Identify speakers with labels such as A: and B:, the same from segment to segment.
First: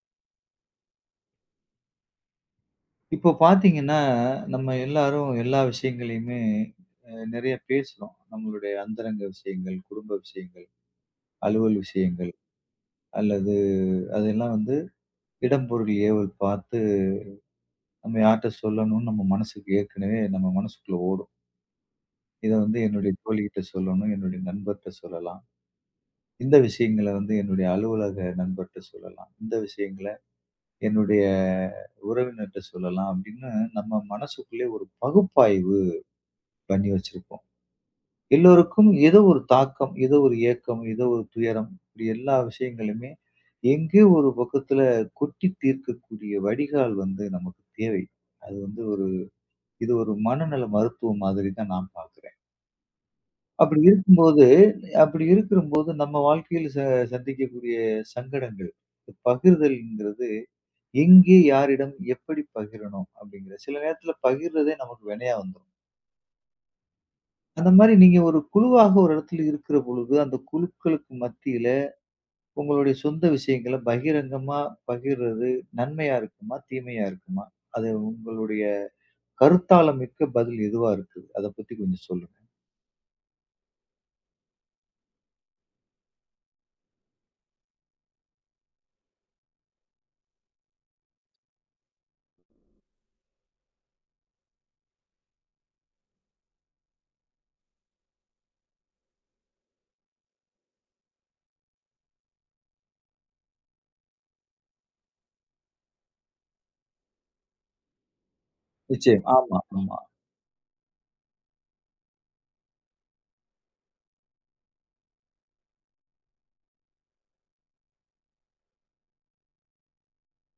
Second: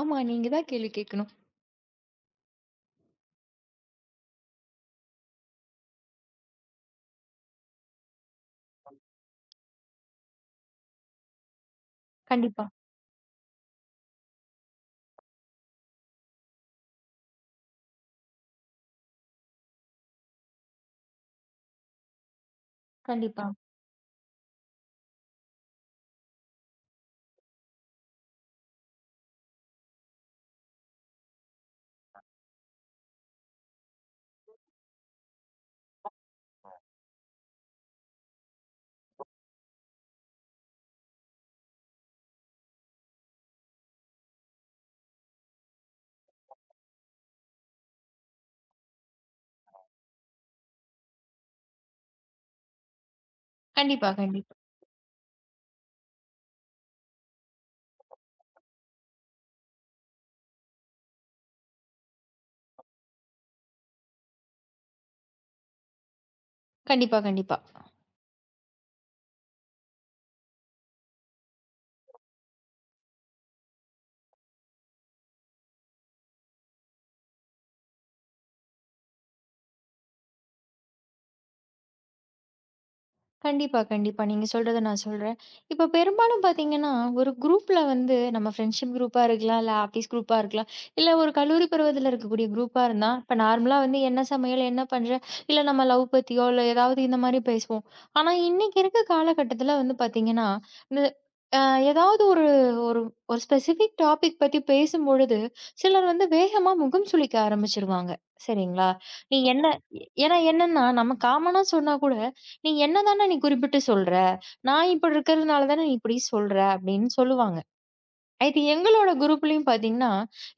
A: ஆமா. நீங்க தான் கேள்வி கேட்கணும்.
B: இப்போ பார்த்தீங்கன்னா, நம்ம எல்லாரும் எல்லா விஷயங்களையுமே நெறைய பேசுறோம். நம்மளுடைய அந்தரங்க விஷயங்கள், குடும்ப விஷயங்கள், அலுவல் விஷயங்கள்
A: கண்டிப்பா,
B: அல்லது அதெல்லாம் வந்து இடம், பொருள், ஏவல் பார்த்து நம்ம யார்ட்ட சொல்லணும்னு நம்ம மனசுக்கு ஏற்கனவே நம்ம மனசுக்குள்ள ஓடும். இத வந்து என்னுடைய
A: கண்டிப்பா,
B: தோழிகிட்ட சொல்லணும், என்னுடைய நண்பர்ட்ட சொல்லலாம். இந்த விஷயங்கள வந்து என்னுடைய அலுவலக நண்பர்ட்ட சொல்லலாம். இந்த விஷயங்கள என்னுடைய உறவினர்ட்ட சொல்லலாம் அப்படின்னு நம்ம மனசுக்குள்ளே ஒரு பகுப்பாய்வு பண்ணி வச்சிருப்போம். எல்லோருக்கும் ஏதோ ஒரு தாக்கம், ஏதோ ஒரு ஏக்கம், ஏதோ ஒரு துயரம். இப்படி எல்லா விஷயங்களுமே எங்கேயோ ஒரு பக்கத்துல கொட்டி தீர்க்கக்கூடிய வடிகால் வந்து நமக்கு தேவை. அது வந்து ஒரு இது ஒரு மனநல மருத்துவம் மாதிரி தான் நான் பார்க்கிறேன். அப்படி
A: கண்டிப்பா,
B: இருக்கும்போது
A: கண்டிப்பா,
B: அப்படி இருக்கும்போது நம்ம வாழ்க்கையில சந்திக்கக்கூடிய சங்கடங்கள், பகிர்தல்ங்கிறது எங்கே, யாரிடம், எப்படி பகிரணும் அப்படிங்கிற சில நேரத்துல பகிர்றதே நமக்கு வினையா வந்துரும்.
A: கண்டிப்பா, கண்டிப்பா.
B: அந்த மாரி நீங்க ஒரு குழுவாக ஒரு இடத்துல இருக்கிற பொழுது, அந்த குழுக்களுக்கு மத்தியில உங்களுடைய சொந்த விஷயங்கள பகிரங்கமா பகிர்றது நன்மையா இருக்குமா? தீமையா இருக்குமா? அது உங்களுடைய கருத்தாளமிக்க பதில் எதுவா இருக்குது? அத பத்தி கொஞ்சம் சொல்லுங்க.
A: கண்டிப்பா, கண்டிப்பா. நீங்க சொல்றத நான் சொல்றேன். இப்ப பெரும்பாலும் பார்த்தீங்கன்னா, ஒரு குரூப்ல வந்து நம்ம ஃப்ரெண்ட்ஷிப் குரூப்பா இருக்கலாம், இல்ல ஆஃபீஸ் குரூப்பா இருக்கலாம், இல்ல ஒரு கல்லூரி பருவத்தில இருக்கக்கூடிய குரூப்பா இருந்தா, இப்ப நார்மலா வந்து என்ன சமையல், என்ன பண்ற? இல்ல நம்ம லவ் பத்தியோ, இல்ல ஏதாவது இந்த மாரி பேசுவோம். ஆனா, இன்னைக்கு இருக்க காலகட்டத்தில வந்து பார்த்தீங்கன்னா, இந்த அ ஏதாவது ஒரு ஒரு ஒரு ஸ்பெசிஃபிக் டாபிக் பத்தி பேசும்பொழுது, சிலர் வந்து வேகமா முகம் சுளிக்க ஆரம்பிச்சுருவாங்க. சரிங்களா?
B: நிச்சயம்.
A: நீ
B: ஆமா,
A: என்ன
B: ஆமா.
A: ஏன்னா என்னன்னா, நம்ம காமனா சொன்னா கூட நீ என்னதானே நீ குறிப்பிட்டு சொல்ற? நான் இப்படி இருக்கிறதுனால தானே நீ இப்படி சொல்ற அப்படின்னு சொல்லுவாங்க. இது எங்களோட குரூப்லயும் பார்த்தீங்கன்னா,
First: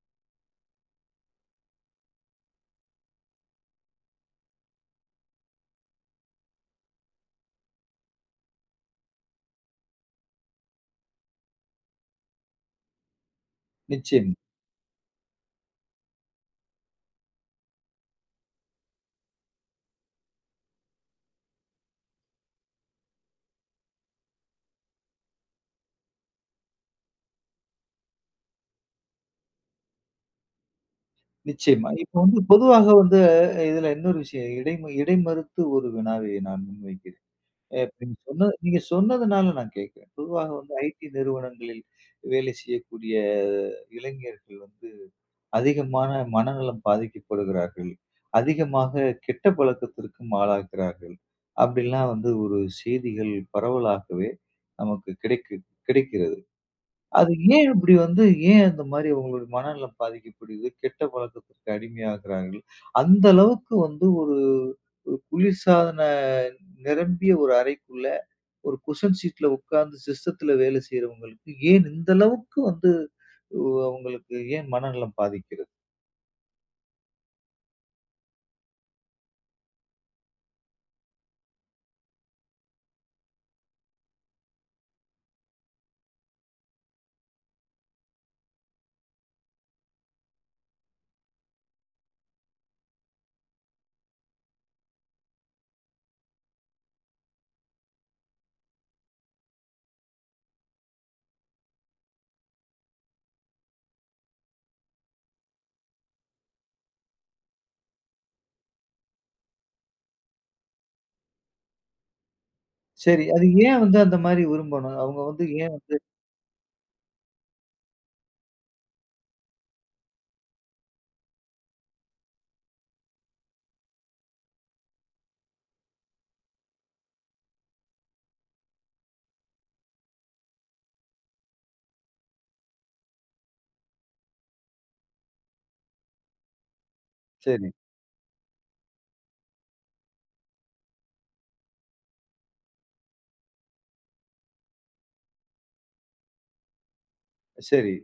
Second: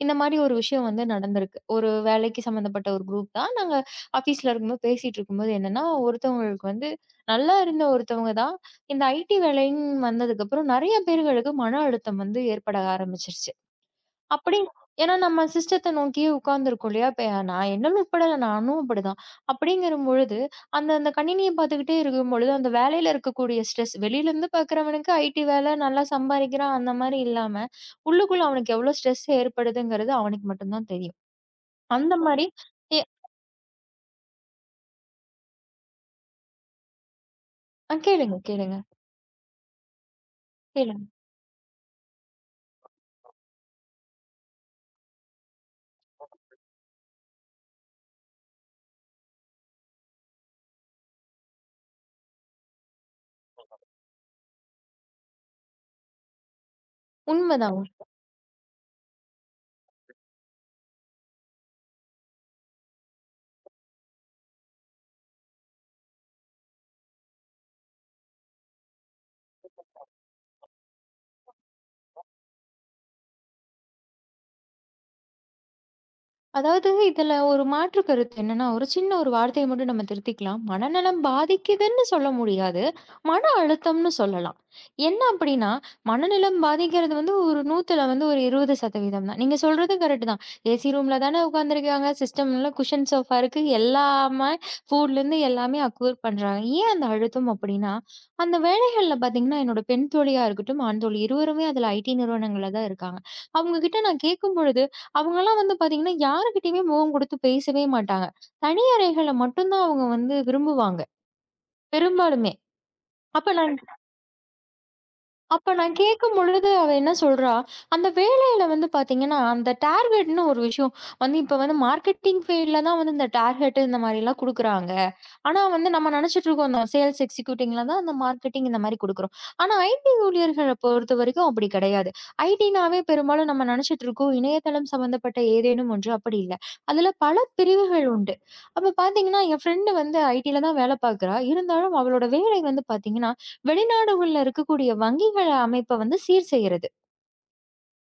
A: இந்த மாரி ஒரு விஷயம் வந்து நடந்திருக்கு. ஒரு வேலைக்கு சம்மந்தப்பட்ட ஒரு குரூப் தான். நாங்க ஆஃபீஸ்ல இருக்கும்போது பேசிட்டு இருக்கும்போது என்னன்னா, ஒருத்தவங்களுக்கு வந்து நல்லா இருந்த ஒருத்தவங்க தான் இந்த ஐடி வேலைன்னு வந்ததுக்கப்புறம் நெறைய பேர்களுக்கு மன அழுத்தம் வந்து ஏற்பட ஆரம்பிச்சுருச்சு.
B: நிச்சயமா,
A: அப்படி ஏன்னா நம்ம சிஸ்டத்த நோக்கியே உட்கார்ந்துருக்கோம் இல்லையா? இப்ப நான் என்னன்னு இப்படிதான் நானும் அப்படிதான். அப்படிங்கிற பொழுது, அந்த அந்த கணினிய பார்த்துக்கிட்டே இருக்கும் பொழுது, அந்த வேலையில இருக்கக்கூடிய ஸ்ட்ரெஸ் வெளியிலருந்து பார்க்கிறவனுக்கு ஐடி வேலை நல்லா சம்பாரிக்கிறான் அந்த மாரி இல்லாம, உள்ளுக்குள்ள அவனுக்கு எவ்வளோ ஸ்ட்ரெஸ் ஏற்படுதுங்கிறது அவனுக்கு மட்டும் தான் தெரியும்.
B: நிச்சயமா. இப்ப
A: அந்த
B: வந்து
A: மாரி
B: பொதுவாக
A: எ
B: வந்து இதுல இன்னொரு விஷயம் இடைமறுத்து ஒரு வினாவை நான் முன்வைக்கிறேன். இப்ப நீங்க
A: கேளுங்க,
B: சொன்னது
A: கேளுங்க,
B: நீங்க சொன்னதுனால நான் கேட்கிறேன். பொதுவாக வந்து
A: கேளுங்க.
B: ஐடி நிறுவனங்களில் வேலை செய்யக்கூடிய இளைஞர்கள் வந்து அதிகமான மனநலம் பாதிக்கப்படுகிறார்கள். அதிகமாக கெட்ட பழக்கத்திற்கும் ஆளாகிறார்கள். அப்படிலாம் வந்து ஒரு செய்திகள் பரவலாகவே நமக்கு கிடைக்கிறது. அது ஏன்
A: உண்மைதான்.
B: இப்படி வந்து ஏன் அந்த மாரி அவங்களுடைய மனநலம் பாதிக்கப்படுது? கெட்ட பழக்கத்திற்கு அடிமையாகிறார்கள். அந்த அளவுக்கு வந்து ஒரு ஒரு குளிர்சாதன நிரம்பிய ஒரு அறைக்குள்ள ஒரு குஷன் சீட்ல உட்கார்ந்து சிஸ்டத்துல வேலை செய்றவங்களுக்கு ஏன் இந்த அளவுக்கு வந்து அவங்களுக்கு ஏன் மனநலம் பாதிக்கிறது?
A: அதாவது இதுல ஒரு மாற்று கருத்து என்னன்னா, ஒரு சின்ன ஒரு வார்த்தைய மட்டும் நம்ம திருத்திக்கலாம். மனநலம் பாதிக்குதுன்னு சொல்ல முடியாது. மன அழுத்தம்னு சொல்லலாம். என்ன அப்படின்னா, மனநலம் பாதிக்கிறது வந்து ஒரு 100ல வந்து ஒரு 20% தான். நீங்க சொல்றது கரெக்ட் தான். ஏசி ரூம்ல தானே உட்கார்ந்துருக்காங்க. சிஸ்டம்ல குஷன் சோஃபா இருக்கு. எல்லாமே ஃபுட்லேருந்து எல்லாமே அக்யூர் பண்றாங்க. ஏன் அந்த அழுத்தம் அப்படின்னா, அந்த வேலைகள்ல பார்த்தீங்கன்னா, என்னோட பெண் தோழியா இருக்கட்டும், ஆண் தோழி இருவருமே அதுல ஐடி நிறுவனங்கள்ல தான் இருக்காங்க. அவங்க கிட்ட நான் கேட்கும்பொழுது அவங்கலாம் வந்து பார்த்தீங்கன்னா, யாருகிட்டயுமே முகம் குடுத்து பேசவே மாட்டாங்க. தனி அறைகள மட்டும் தான் அவங்க வந்து விரும்புவாங்க, பெரும்பாலுமே.
B: சரி. அது
A: அப்ப நான்
B: ஏன் வந்து அந்த மாரி விரும்பணும்? அவங்க வந்து
A: அப்ப
B: ஏன் வந்து
A: நான் கேட்கும்பொழுது அவ என்ன சொல்றா, அந்த வேலையில வந்து பார்த்தீங்கன்னா, அந்த டார்கெட்ன்னு ஒரு விஷயம் வந்து இப்ப வந்து மார்க்கெட்டிங் ஃபீல்ட்ல தான் வந்து இந்த டார்கெட் இந்த மாரிலாம் குடுக்குறாங்க. ஆனா வந்து நம்ம நினைச்சிட்டு இருக்கோம் இந்த சேல்ஸ் எக்ஸிக்யூட்டிவ்ல தான் அந்த மார்க்கெட்டிங் இந்த மாதிரி கொடுக்குறோம். ஆனா ஐடி ஊழியர்கள பொறுத்தவரைக்கும் அப்படி கிடையாது. ஐடினாவே பெரும்பாலும் நம்ம நினைச்சிட்டு இருக்கோம் இணையதளம் சம்பந்தப்பட்ட ஏதேனும் ஒன்று அப்படி இல்ல. அதுல பல
B: சரி,
A: பிரிவுகள் உண்டு. அப்ப பார்த்தீங்கன்னா, என் ஃப்ரெண்ட் வந்து ஐடில தான் வேலை பார்க்குறா. இருந்தாலும் அவளோட வேலை வந்து பார்த்தீங்கன்னா, வெளிநாடுகள்ல இருக்கக்கூடிய வங்கிகள அமைப்ப வந்து சீர் செய்றது.
B: சரி,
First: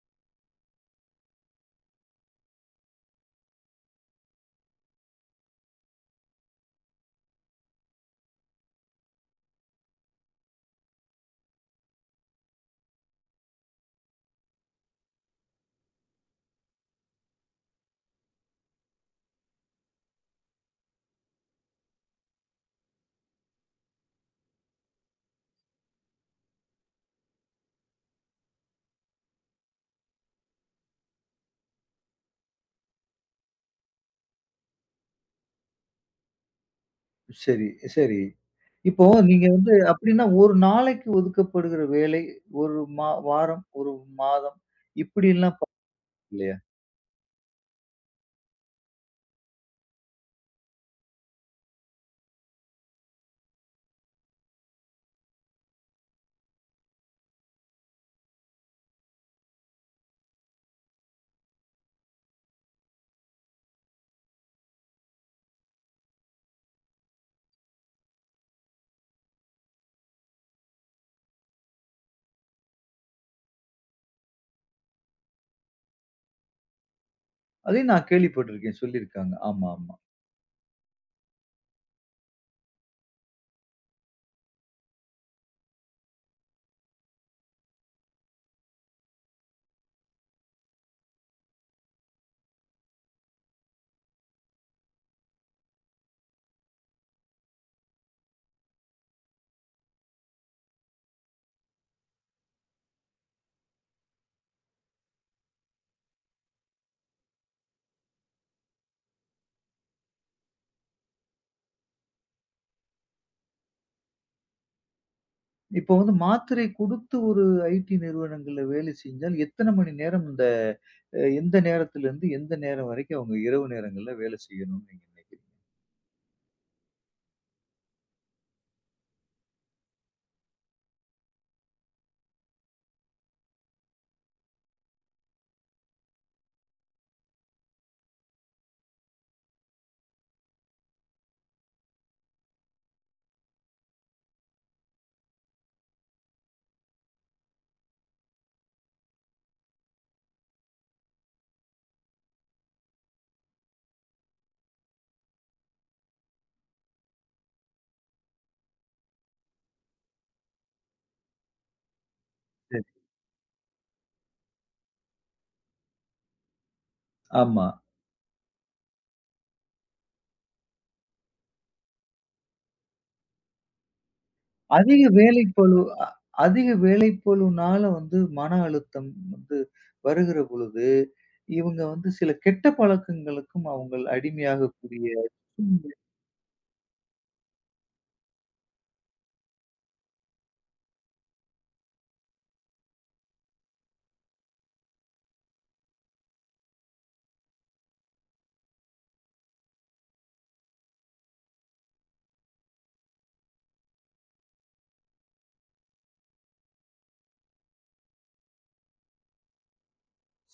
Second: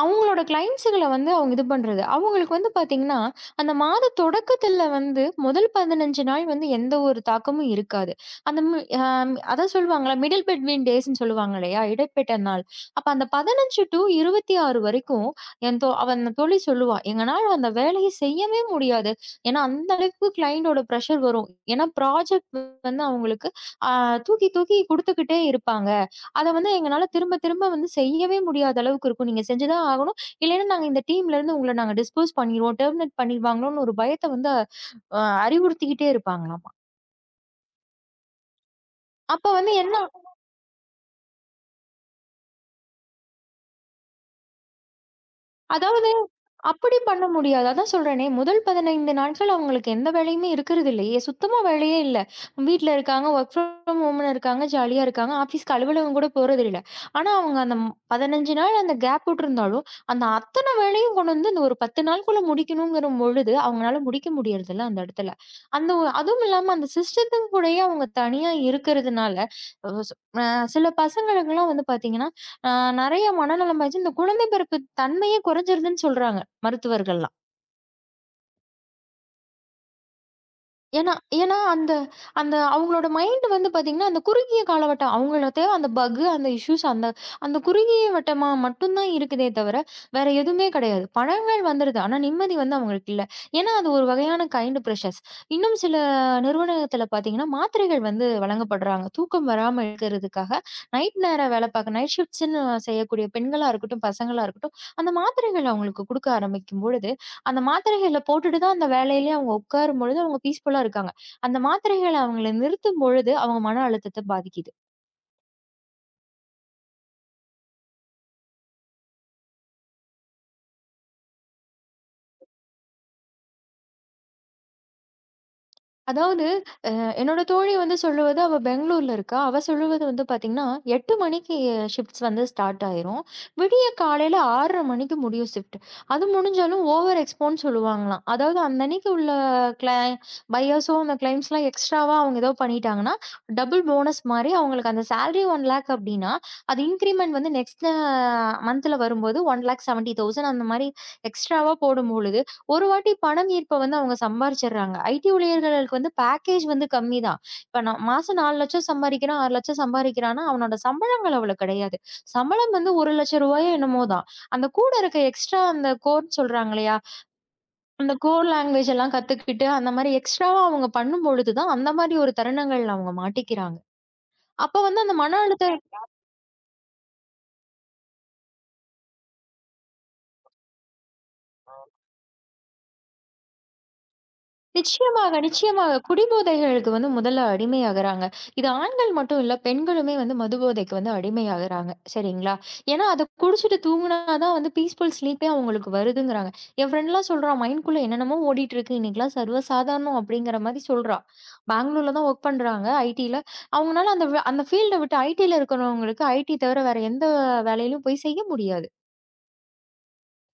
A: அவங்களோட கிளையண்ட்ஸுகள வந்து அவங்க இது பண்றது. அவங்களுக்கு வந்து பார்த்தீங்கன்னா, அந்த மாத தொடக்கத்துல வந்து முதல் 15 நாள் வந்து எந்த ஒரு தாக்கமும் இருக்காது. அந்த மு அம் அதான் சொல்லுவாங்கல்ல, மிடில் பெட்வீன் டேஸ்ன்னு சொல்லுவாங்க இல்லையா? இடைப்பட்ட நாள். அப்ப அந்த 15 டூ 26 வரைக்கும் என் தோ அவ அந்த தோழி சொல்லுவா, "எங்கனால அந்த வேலைய செய்யவே முடியாது." ஏன்னா, அந்த அளவுக்கு கிளையண்டோட பிரஷர் வரும். ஏன்னா, ப்ராஜெக்ட் வந்து அவங்களுக்கு அ தூக்கி தூக்கி குடுத்துக்கிட்டே இருப்பாங்க. அத வந்து எங்கனால திரும்ப திரும்ப வந்து செய்யவே முடியாத அளவுக்கு இருக்கும். நீங்க செஞ்சு தான் ஆகணும். இல்லைன்னா நாங்க இந்த டீம்லருந்து உங்கள நாங்க டிஸ்போஸ் பண்ணிருவோம். டெர்மினேட் பண்ணிருவாங்களோன்னு ஒரு பயத்த வந்து அறிவுறுத்திக்கிட்டே இருப்பாங்களாமா.
B: சரி, சரி. இப்போ
A: அப்ப
B: நீங்க
A: வந்து
B: வந்து
A: என்ன
B: அப்படின்னா ஒரு நாளைக்கு ஒதுக்கப்படுகிற வேலை, ஒரு வாரம், ஒரு மாதம் இப்படிலாம்
A: அதாவது
B: இல்லையா?
A: அப்படி பண்ண முடியாது. அதான் சொல்றேனே, முதல் 15 நாட்கள் அவங்களுக்கு எந்த வேலையுமே இருக்கிறது இல்லையே! சுத்தமா வேலையே இல்ல. வீட்ல இருக்காங்க, வொர்க் ஃப்ரம் ஹோம்னு இருக்காங்க, ஜாலியா இருக்காங்க. ஆஃபீஸ்க்கு அலுவலகம் கூட போறதில்ல. ஆனா, அவங்க அந்த 15 நாள் அந்த கேப் விட்டுருந்தாலும், அந்த அத்தன வேலையும் கொண்டு வந்து இந்த ஒரு 10 நாளுக்குள்ள முடிக்கணுங்கிற பொழுது, அவங்கனால முடிக்க முடியறதில்ல அந்த இடத்துல. அந்த ஒ அதுவும் இல்லாம அந்த சிஸ்டத்துக்கு கூடயே அவங்க தனியா இருக்கிறதுனால, அ சொ அ சில பசங்களுக்கெல்லாம் வந்து பார்த்தீங்கன்னா, அ நெறைய மனநலம் ஆச்சு. இந்த குழந்தை பிறப்பு தன்மையே குறைஞ்சிருதுன்னு சொல்றாங்க. மருத்துவர்கள்லாம்.
B: அதையும் நான் கேள்விப்பட்டிருக்கேன். சொல்லியிருக்காங்க. ஆமா, ஆமா.
A: ஏன்னா ஏன்னா அந்த அந்த அவங்களோட மைண்ட் வந்து பார்த்தீங்கன்னா, அந்த குறுகிய காலவட்டம் அவங்கள தேவ அந்த பக், அந்த இஷ்யூஸ் அந்த அந்த குறுகிய வட்டமா மட்டும் தான் இருக்குதே தவிர, வேற எதுவுமே கிடையாது. பணங்கள் வந்துருது. ஆனா நிம்மதி வந்து அவங்களுக்கு இல்ல. ஏன்னா அது ஒரு வகையான கைண்ட் பிரஷர்ஸ். இன்னும் சில நிறுவனத்தில பார்த்தீங்கன்னா, மாத்திரைகள் வந்து வழங்கப்படுறாங்க. தூக்கம் வராம இருக்கிறதுக்காக நைட் நேர வேலை பார்க்க நைட் ஷிஃப்ட்ஸ்ன்னு செய்யக்கூடிய பெண்களா இருக்கட்டும், பசங்களா இருக்கட்டும், அந்த மாத்திரைகள் அவங்களுக்கு குடுக்க ஆரம்பிக்கும் பொழுது, அந்த மாத்திரைகள போட்டுட்டு தான் அந்த வேலையிலேயே அவங்க உட்காரும்பொழுது அவங்க பீஸ்ஃபுல்லா இருக்காங்க. அந்த மாத்திரைகள் அவங்கள நிறுத்தும்பொழுது, அவங்க மன அழுத்தத்த பாதிக்குது.
B: இப்போ வந்து மாத்திரை குடுத்து ஒரு ஐடி நிறுவனங்கள்ல வேலை செஞ்சால் எத்தன மணி நேரம் இந்த எந்த நேரத்திலிருந்து எந்த நேரம் வரைக்கும் அவங்க இரவு நேரங்கள்ல வேலை செய்யணும்னு நீங்க நினைக்கிறீங்க?
A: அதாவது என்னோட தோழி வந்து சொல்லுவது அவ பெங்களூர்ல இருக்கா. அவ சொல்லுவது வந்து பார்த்தீங்கன்னா, 8 மணிக்கு ஷிஃப்ட்ஸ் வந்து ஸ்டார்ட் ஆயிரும். விடிய காலையில 6:30 மணிக்கு முடியும் ஷிஃப்ட். அது முடிஞ்சாலும் ஓவர் எக்ஸ்போன்னு சொல்லுவாங்களாம். அதாவது அந்த அன்னைக்கு உள்ள கிளை பையர்ஸோ அந்த கிளைம்ஸ்லாம் எக்ஸ்ட்ராவா அவங்க ஏதோ பண்ணிட்டாங்கன்னா, டபுள் போனஸ் மாரி அவங்களுக்கு அந்த சேலரி 1,00,000 அப்டின்னா, அது இன்கிரிமெண்ட் வந்து நெக்ஸ்ட் மந்த்ல வரும்போது 1,70,000 அந்த மாரி எக்ஸ்ட்ராவா போடும்பொழுது ஒரு வாட்டி பணம் ஈர்ப்ப வந்து அவங்க சம்பாரிச்சுடுறாங்க. ஐடி ஊழியர்களுக்கு வந்து பேக்கேஜ் வந்து கம்மி தான். இப்ப நான் மாசம் 4,00,000 சம்பாரிக்கிறான், 6,00,000 சம்பாரிக்கிறான்னா, அவனோட சம்பளங்கள் அவ்வளோ கிடையாது. சம்பளம்
B: சரி.
A: வந்து ரூ. 1,00,000 என்னமோ தான். அந்த கூட இருக்க எக்ஸ்ட்ரா அந்த கோர்ன்னு சொல்றாங்க இல்லையா?
B: ஆமா.
A: அந்த கோர் லாங்குவேஜ் எல்லாம் கத்துக்கிட்டு, அந்த மாரி எக்ஸ்ட்ராவா அவங்க பண்ணும்பொழுது தான், அந்த மாரி ஒரு தருணங்கள்ல அவங்க மாட்டிக்கிறாங்க. அப்ப
B: அதிக
A: வந்து அந்த மன
B: வேலைப்பளு
A: அழுத்தம்
B: அ அதிக வேலைப்பளுனால வந்து மன அழுத்தம் வந்து வருகிற பொழுது, இவங்க வந்து சில கெட்ட பழக்கங்களுக்கும் அவங்கள் அடிமையாகக்கூடிய
A: நிச்சயமாக, நிச்சயமாக. குடிபோதைகளுக்கு வந்து முதல்ல அடிமையாகுறாங்க. இது ஆண்கள் மட்டும் இல்ல, பெண்களுமே வந்து மதுபோதைக்கு வந்து அடிமையாகுறாங்க. சரிங்களா? ஏன்னா, அத குடிச்சிட்டு தூங்குனா தான் வந்து பீஸ்ஃபுல் ஸ்லீப்பே அவங்களுக்கு வருதுங்கிறாங்க. என் ஃப்ரெண்ட்லாம் சொல்றா, "மைண்ட்குள்ள என்னென்னமோ ஓடிட்டுருக்கு. இன்னைக்கெல்லாம் சர்வசாதாரணம்." அப்படிங்கிற மாரி சொல்றா. பெங்களூர்ல தான் வொர்க் பண்றாங்க ஐடில. அவங்கனால அந்த அந்த ஃபீல்ட விட்டு ஐடில இருக்கிறவங்களுக்கு ஐடி தவிர வேற எந்த வேலையிலும் போய் செய்ய முடியாது.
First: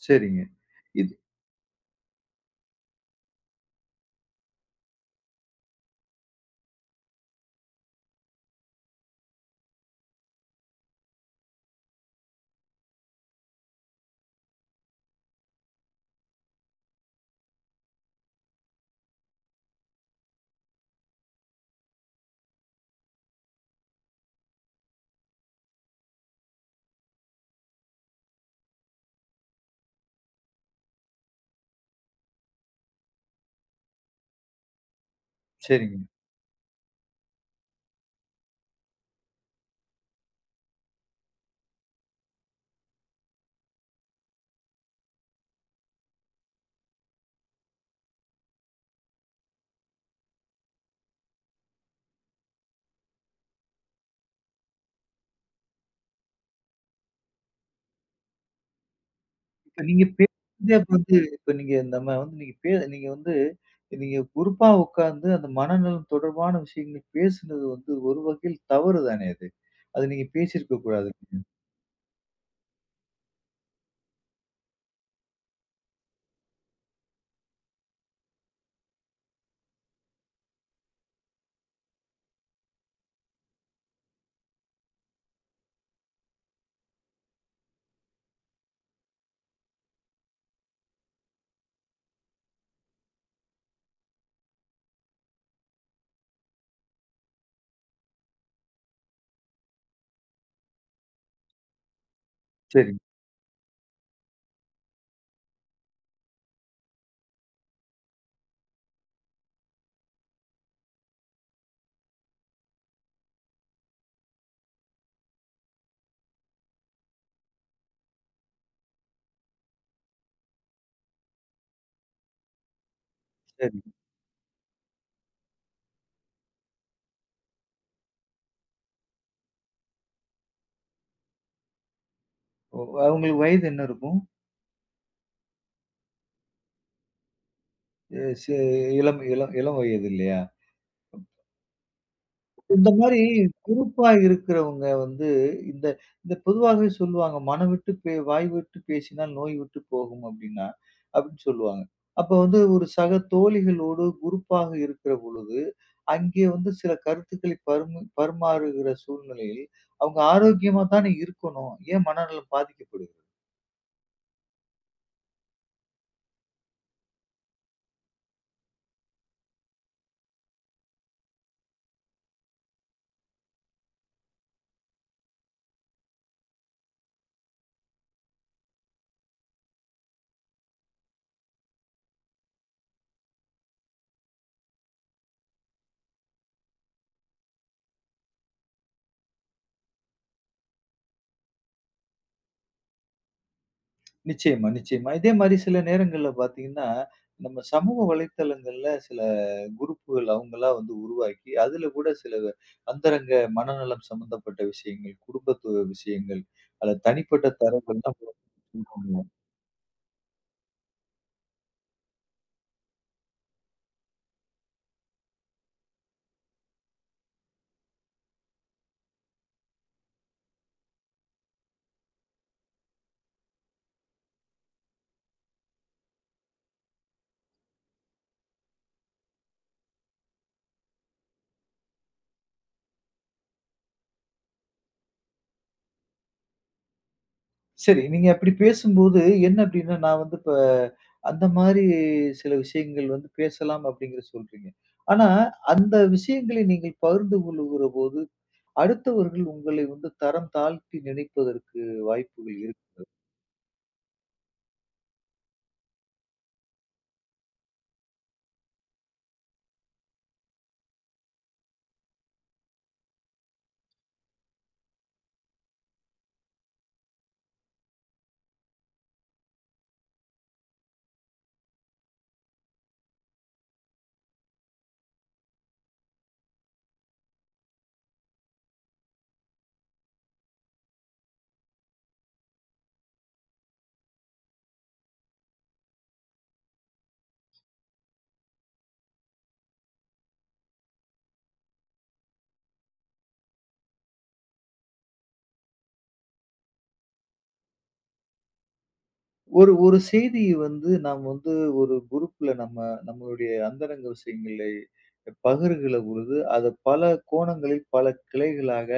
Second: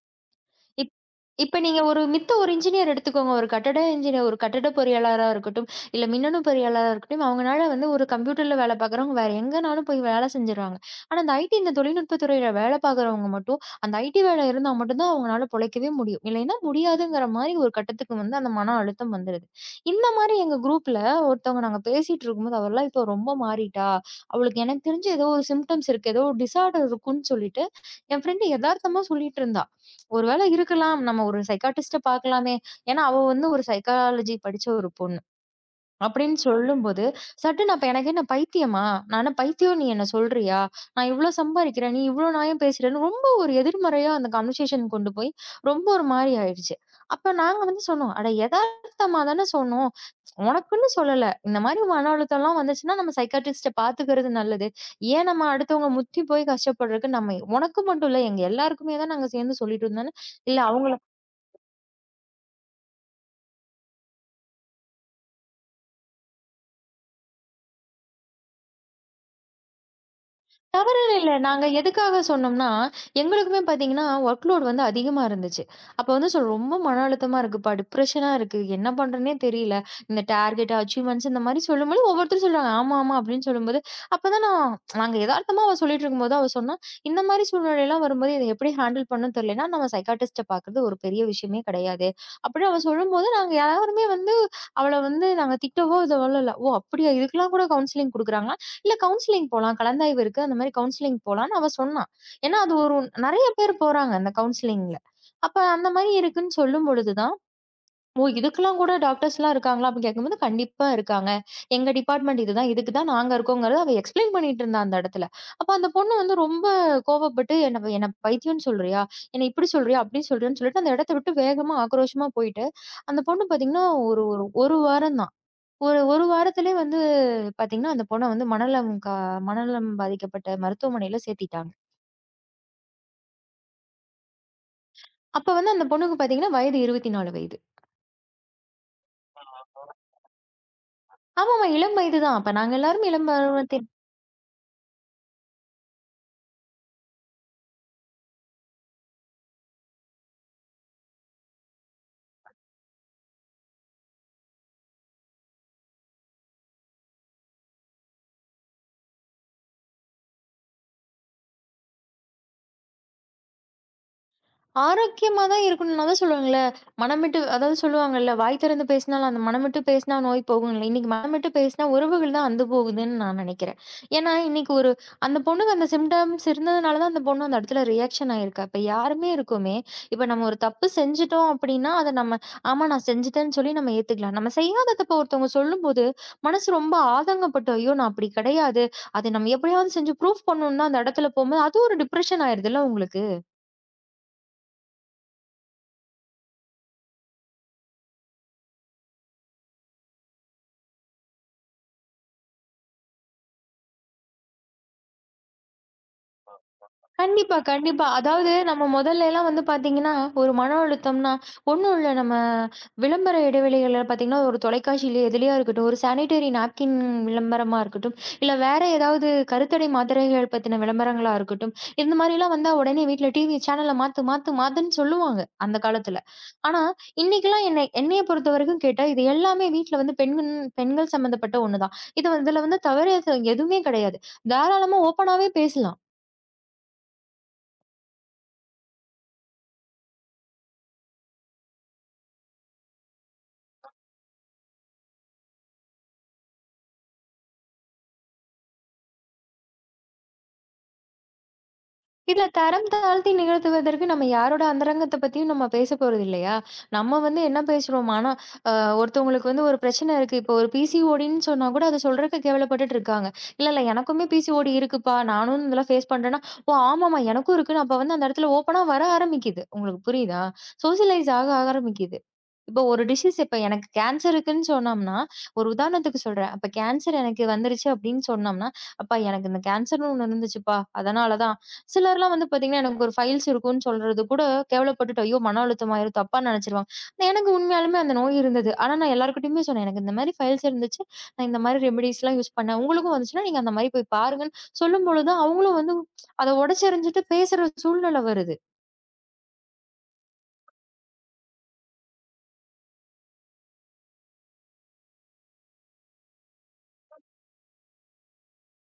B: சரிங்க.
A: இப்
B: இது
A: இப்ப நீங்க ஒரு மித்த ஒரு இன்ஜினியர் எடுத்துக்கோங்க. ஒரு கட்டட இன்ஜினியர், ஒரு கட்டட பொறியாளரா இருக்கட்டும், இல்ல மின்னணு பொறியாளரா இருக்கட்டும், அவங்கனால வந்து ஒரு கம்ப்யூட்டர்ல வேலை பார்க்குறவங்க வேற எங்கனாலும் போய் வேலை செஞ்சுருவாங்க. ஆனா, இந்த ஐடி இந்த தொழில்நுட்பத் துறையில வேலை பார்க்குறவங்க மட்டும், அந்த ஐடி வேலை இருந்தா மட்டும் தான் அவங்கனால பொழைக்கவே முடியும். இல்லைன்னா முடியாதுங்கிற மாரி ஒரு கட்டத்துக்கு வந்து அந்த மன அழுத்தம் வந்துருது. இந்த மாரி எங்க குரூப்ல ஒருத்தவங்க நாங்க பேசிட்டு இருக்கும்போது, அவள்லாம் இப்போ ரொம்ப மாறிட்டா! அவளுக்கு எனக்கு தெரிஞ்சு ஏதோ ஒரு சிம்ப்டம்ஸ் இருக்கு. ஏதோ ஒரு டிஸார்டர் இருக்குன்னு சொல்லிட்டு, என் ஃப்ரெண்ட் எதார்த்தமா சொல்லிட்டு இருந்தா. ஒரு வேளை இருக்கலாம். நம்ம ஒரு சைக்காட்ரிஸ்ட்ட பார்க்கலாமே! ஏன்னா, அவ வந்து ஒரு சைக்காலஜி படிச்ச ஒரு பொண்ணு.
B: சரிங்க.
A: அப்படின்னு சொல்லும்போது, சட்டுன்னு அப்ப எனக்கு என்ன பைத்தியமா? நான் என்ன பைத்தியம்னு நீ என்ன சொல்றியா? நான் இவ்ளோ சம்பாரிக்கிறேன். நீ இவ்ளோ நியாயம் பேசுறன்னு ரொம்ப ஒரு எதிர்மறையா அந்த கன்வர்சேஷன் கொண்டு போய் ரொம்ப ஒரு மாரி ஆயிடுச்சு. அப்ப நாங்க வந்து சொன்னோம். அட எதார்த்தமா தானே சொன்னோம். உனக்குன்னு சொல்லல. இந்த மாரி மன அழுத்தம்லாம் வந்துச்சுன்னா நம்ம சைக்காட்ரிஸ்ட்ட பாத்துக்கிறது நல்லது. ஏன் நம்ம அடுத்தவங்க முத்தி போய் கஷ்டப்படுறதுக்கு நம்ம உனக்கு மட்டும் இல்ல, எங்க எல்லாருக்குமே தான் நாங்க சேர்ந்து
B: இப்ப
A: சொல்லிட்டு
B: நீங்க
A: இருந்தோம்ன்னு, இல்ல
B: பேசுனதே
A: அவங்களுக்கு
B: வந்து இப்ப நீங்க நம்ம வந்து நீங்க வந்து நீங்க குரூப்பா உட்கார்ந்து அந்த மனநலம் தொடர்பான விஷயங்கள் பேசுனது வந்து ஒரு வகையில் தவறு தானே அது. அது நீங்க பேசியிருக்க
A: தவறே
B: கூடாது.
A: இல்ல. நாங்க எதுக்காக சொன்னோம்னா, எங்களுக்குமே பார்த்தீங்கன்னா, ஒர்க் லோட் வந்து அதிகமா இருந்துச்சு. அப்ப வந்து சொல்றோம், "ரொம்ப மன அழுத்தமா இருக்குப்பா, டிப்ரஷனா இருக்கு. என்ன பண்றதுன்னே தெரியல. இந்த டார்கெட், அச்சீவ்மெண்ட்ஸ் இந்த மாரி சொல்லும்போது ஒவ்வொருத்தரும் சொல்றாங்க, "ஆமா, ஆமா" அப்படின்னு சொல்லும்போது, அப்பதான் நான் நாங்க எதார்த்தமா அவ சொல்லிட்டு இருக்கும்போது அவ சொன்னா, "இந்த மாரி சூழ்நிலைலாம் வரும்போது இத எப்படி ஹேண்டில் பண்ணணும்னு தெரியலன்னா, நம்ம சைக்காட்ரிஸ்ட்ட பார்க்கிறது ஒரு பெரிய விஷயமே கிடையாது." அப்படின்னு அவ சொல்லும்போது, நாங்க யாருமே வந்து அவள வந்து நாங்க திட்டவோ, இது இல்ல. "ஓ! அப்படியா? இதுக்கெல்லாம் கூட கவுன்சிலிங் குடுக்குறாங்களா?" இல்ல கவுன்சிலிங் போலாம். கலந்தாய்வு இருக்கு. அந்த மாரி கவுன்சிலிங் போலான்னு அவ சொன்னா. ஏன்னா, அது ஒரு
B: சரிங்க,
A: நெறைய பேர் போறாங்க அந்த கவுன்சிலிங்ல. அப்ப அந்த மாரி இருக்குன்னு சொல்லும் பொழுது தான், "ஓ! இதுக்கெல்லாம் கூட டாக்டர்ஸ்லாம் இருக்காங்களா?" அப்படின்னு கேட்கும்போது, "கண்டிப்பா இருக்காங்க. எங்க டிபார்ட்மெண்ட் இதுதான். இதுக்கு தான் நாங்க இருக்கோங்கிறத" அவ எக்ஸ்ப்ளைன் பண்ணிட்டு இருந்தா அந்த இடத்துல. அப்ப அந்த பொண்ணு வந்து ரொம்ப கோவப்பட்டு, "என்ன என்ன பைத்தியம்ன்னு சொல்றியா? என்ன இப்படி சொல்றியா? அப்படி சொல்றியான்னு" சொல்லிட்டு அந்த இடத்த விட்டு வேகமா ஆக்ரோஷமா போயிட்டு, அந்த பொண்ணு பார்த்தீங்கன்னா,
B: சரிங்க.
A: ஒரு ஒரு ஒரு வாரம் தான். ஒரு 1 வாரத்திலே வந்து பாத்தீங்கன்னா, அந்த பொண்ண வந்து மனநலம் பாதிக்கப்பட்ட மருத்துவமனையில சேர்த்திட்டாங்க.
B: ஒ அவங்களுக்கு வயது என்ன இருக்கும்?
A: அப்ப வந்து அந்த பொண்ணுக்கு பாத்தீங்கன்னா, வயது 24 வயது.
B: எ சி இளம் இளம் இளம் வயது இல்லையா? ம்.
A: ஆமாமா, இளம் வயது தான். அப்ப நாங்க
B: இந்த
A: எல்லாரும்
B: மாரி
A: இளம் பருவத்தை
B: குரூப்பா இருக்கிறவங்க வந்து இந்த இந்த பொதுவாகவே சொல்லுவாங்க, "மனம் விட்டு வாய் விட்டு பேசினால் நோய் விட்டு போகும்" அப்டின்னு சொல்லுவாங்க. அப்ப வந்து ஒரு சக தோழிகளோடு குரூப்பாக இருக்கிற பொழுது, அங்கே வந்து சில கருத்துக்களை பரிமாறுகிற சூழ்நிலையில், அவங்க ஆரோக்கியமா தானே இருக்கணும். ஏன் மனநலம் பாதிக்கப்படுது?
A: ஆரோக்கியமா தான் இருக்கணும். நான் அதான் சொல்லுவேன்ல, மனமிட்டு அதாவது சொல்லுவாங்கல்ல, "வாய் திறந்து பேசினாலும் அந்த மனமிட்டு பேசினா நோய் போகும்ல." இன்னைக்கு மனமிட்டு பேசினா உறவுகள் தான் அந்து போகுதுன்னு நான் நினைக்கிறேன். ஏன்னா, இன்னைக்கு ஒரு அந்த பொண்ணுக்கு அந்த சிம்டம்ஸ் இருந்ததுனால தான் அந்த பொண்ணு அந்த இடத்துல ரியாக்ஷன் ஆயிருக்கா. இப்ப யாருமே இருக்கோமே, இப்ப நம்ம ஒரு தப்பு செஞ்சுட்டோம் அப்படின்னா, அத நம்ம, "ஆமா நான் செஞ்சுட்டேன்னு" சொல்லி நம்ம ஏத்துக்கலாம். நம்ம செய்யாத தப்ப ஒருத்தவங்க சொல்லும்போது, மனசு ரொம்ப ஆதங்கப்பட்டு, "ஐயோ! நான் அப்படி கிடையாது. அத நம்ம எப்படியாவது செஞ்சு ப்ரூஃப் பண்ணணும்னு தான்" அந்த இடத்துல போம்போது, அது ஒரு டிப்ரஷன் ஆயிருதுல்ல உங்களுக்கு.
B: நிச்சயமா, நிச்சயமா. இதே மாரி சில நேரங்கள்ல பார்த்தீங்கன்னா, நம்ம சமூக வலைத்தளங்கள்ல சில குரூப்புகள் அவங்களா வந்து உருவாக்கி, அதுல கூட சில அந்தரங்க மனநலம் சம்பந்தப்பட்ட விஷயங்கள், குடும்பத்துவ விஷயங்கள், அல்ல தனிப்பட்ட
A: கண்டிப்பா, கண்டிப்பா.
B: தரங்கள்லாம்
A: அதாவது நம்ம
B: சொல்றாங்க.
A: மொதல்லலாம் வந்து பார்த்தீங்கன்னா, ஒரு மன அழுத்தம்னா, ஒண்ணும் இல்ல நம்ம விளம்பர இடைவெளிகள்ல பார்த்தீங்கன்னா, ஒரு தொலைக்காட்சியிலயோ எதுலயா இருக்கட்டும், ஒரு சானிட்டரி நாப்கின் விளம்பரமா இருக்கட்டும், இல்ல வேற ஏதாவது கருத்தடை மாத்திரைகள் பத்தின விளம்பரங்களா இருக்கட்டும், இந்த மாரிலாம் வந்தா உடனே வீட்ல டிவி சேனல மாத்து, மாத்து, மாத்துன்னு சொல்லுவாங்க, அந்த காலத்துல. ஆனா, இன்னைக்கெல்லாம் என்னைய பொறுத்தவரைக்கும் கேட்டா, இது எல்லாமே வீட்ல வந்து பெண்கள் பெண்கள் சம்மந்தப்பட்ட ஒண்ணுதான். இதுல வந்து தவறு எதுவுமே கிடையாது. தாராளமா ஓப்பனாவே பேசலாம்.
B: சரி, நீங்க அப்படி பேசும்போது என்ன அப்படின்னா, நான் வந்து இப்ப அந்த மாரி சில விஷயங்கள் வந்து பேசலாம் அப்படிங்கிறத சொல்றீங்க. ஆனா, அந்த விஷயங்களை நீங்கள் பகிர்ந்து கொள்ளுகிற போது அடுத்தவர்கள் உங்களை வந்து தரம் தாழ்த்தி நினைப்பதற்கு
A: இல்ல
B: வாய்ப்புகள்
A: தரம்
B: இருக்கு.
A: தாழ்த்தி நிகழ்த்துவதற்கு நம்ம யாரோட அந்தரங்கத்த பத்தியும் நம்ம பேச போறது இல்லையா? நம்ம வந்து என்ன பேசுறோம்? ஆனா அ ஒருத்தவங்களுக்கு வந்து ஒரு பிரச்சனை இருக்கு. இப்போ ஒரு பிசிஓடின்னு சொன்னா கூட அத சொல்றதுக்கு கேவலப்பட்டுட்டு இருக்காங்க. இல்ல, இல்ல எனக்குமே பிசிஓடி இருக்குப்பா. நானும் இதெல்லாம் ஃபேஸ் பண்றேன்னா, ஓ ஆமாமா எனக்கும் இருக்குன்னு அப்ப வந்து அந்த இடத்துல ஓப்பனா வர ஆரம்பிக்குது. உங்களுக்கு புரியுதா? சோஷியலைஸ் ஆக ஆரம்பிக்குது. இப்ப ஒரு டிசீஸ் இப்ப எனக்கு கேன்சர் இருக்குன்னு சொன்னோம்னா, ஒரு உதாரணத்துக்கு சொல்றேன். அப்ப கேன்சர் எனக்கு வந்துருச்சு அப்படின்னு சொன்னோம்னா, "அப்பா எனக்கு இந்த கேன்சர்ன்னு ஒண்ணு இருந்துச்சுப்பா. அதனால தான்." சிலர்லாம் வந்து பார்த்தீங்கன்னா, எனக்கு ஒரு ஃபைல்ஸ் இருக்குன்னு சொல்றது கூட கேவலப்பட்டுட்டு, ஐயோ! மன அழுத்தமாயிரும் தப்பா நெனைச்சுருவாங்க. ஆனா எனக்கு உண்மையாலுமே அந்த நோய் இருந்தது. ஆனா நான் எல்லார்கிட்டயுமே சொன்னேன். எனக்கு இந்த மாரி ஃபைல்ஸ் இருந்துச்சு. நான் இந்த மாரி ரெமிடீஸ்லாம் யூஸ் பண்ணேன். உங்களுக்கும் வந்துச்சுன்னா, நீங்க அந்த மாரி போய் பாருங்கன்னு சொல்லும்பொழுது தான் அவங்களும் வந்து அத உடைச்செறிஞ்சுட்டு பேசுற சூழ்நிலை வருது.
B: ஒரு ஒரு செய்திய வந்து நாம் வந்து ஒரு குரூப்ல நம்ம நம்மளுடைய அந்தரங்க விஷயங்களை பகிர்கிற பொழுது, அத பல கோணங்களில், பல கிளைகளாக,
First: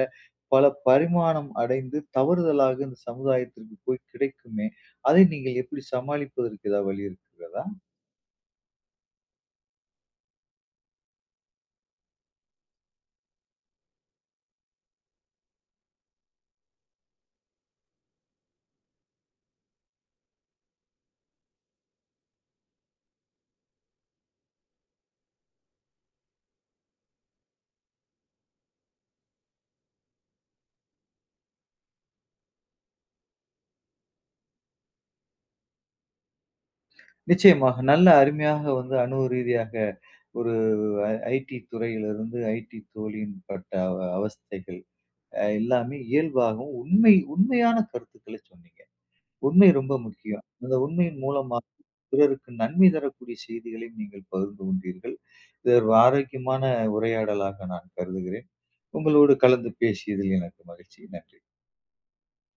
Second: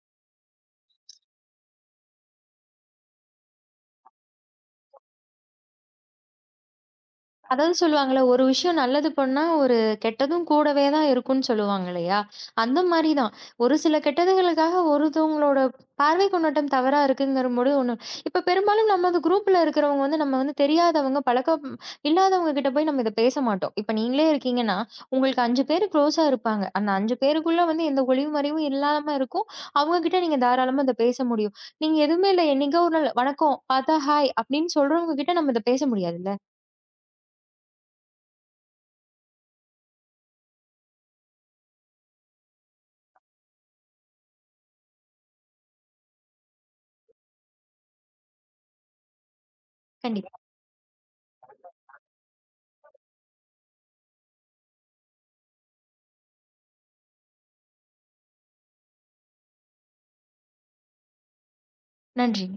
B: பல பரிமாணம் அடைந்து தவறுதலாக இந்த சமுதாயத்திற்கு போய் கிடைக்குமே! அதை நீங்கள் எப்படி சமாளிப்பதற்கு ஏதாவது வழி இருக்கிறதா?
A: அதாவது சொல்லுவாங்கல்ல, ஒரு விஷயம் நல்லது பண்ணா, ஒரு கெட்டதும் கூடவே தான் இருக்கும்னு சொல்லுவாங்க இல்லையா? அந்த மாரி தான். ஒரு சில கெட்டதுகளுக்காக ஒருத்தவங்களோட பார்வை கண்ணோட்டம் தவறா இருக்குங்கிறபோது ஒண்ணு இப்ப பெரும்பாலும் நம்ம அந்த குரூப்ல இருக்கிறவங்க வந்து, நம்ம வந்து தெரியாதவங்க, பழக்கம் இல்லாதவங்க கிட்ட போய் நம்ம இத பேச மாட்டோம். இப்ப நீங்களே இருக்கீங்கன்னா, உங்களுக்கு 5 பேரு குளோஸா இருப்பாங்க. அந்த 5 பேருக்குள்ள வந்து எந்த ஒளிவு மறைவும் இல்லாம இருக்கும். அவங்க கிட்ட நீங்க தாராளமா இத பேச முடியும். நீங்க எதுவுமே இல்ல, என்னைக்கோ ஒரு நாள் "வணக்கம்" பார்த்தா "ஹாய்" அப்படின்னு சொல்றவங்க கிட்ட நம்ம இத பேச முடியாதுல்ல?
B: நிச்சயமாக. நல்ல அருமையாக வந்து அனுபவ ரீதியாக ஒரு ஐடி துறையிலிருந்து ஐடி தோழியின் பட்ட அவஸ்தைகள் எல்லாமே இயல்பாகவும், உண்மையான கருத்துக்கள சொன்னீங்க. உண்மை ரொம்ப
A: கண்டிப்பா.
B: முக்கியம். அந்த உண்மையின் மூலமா பிறருக்கு நன்மை தரக்கூடிய செய்திகளையும் நீங்கள் பகிர்ந்து கொண்டீர்கள். இது ஒரு ஆரோக்கியமான உரையாடலாக நான் கருதுகிறேன். உங்களோடு கலந்து பேசியதில் எனக்கு மகிழ்ச்சி. நன்றி.
A: நன்றி.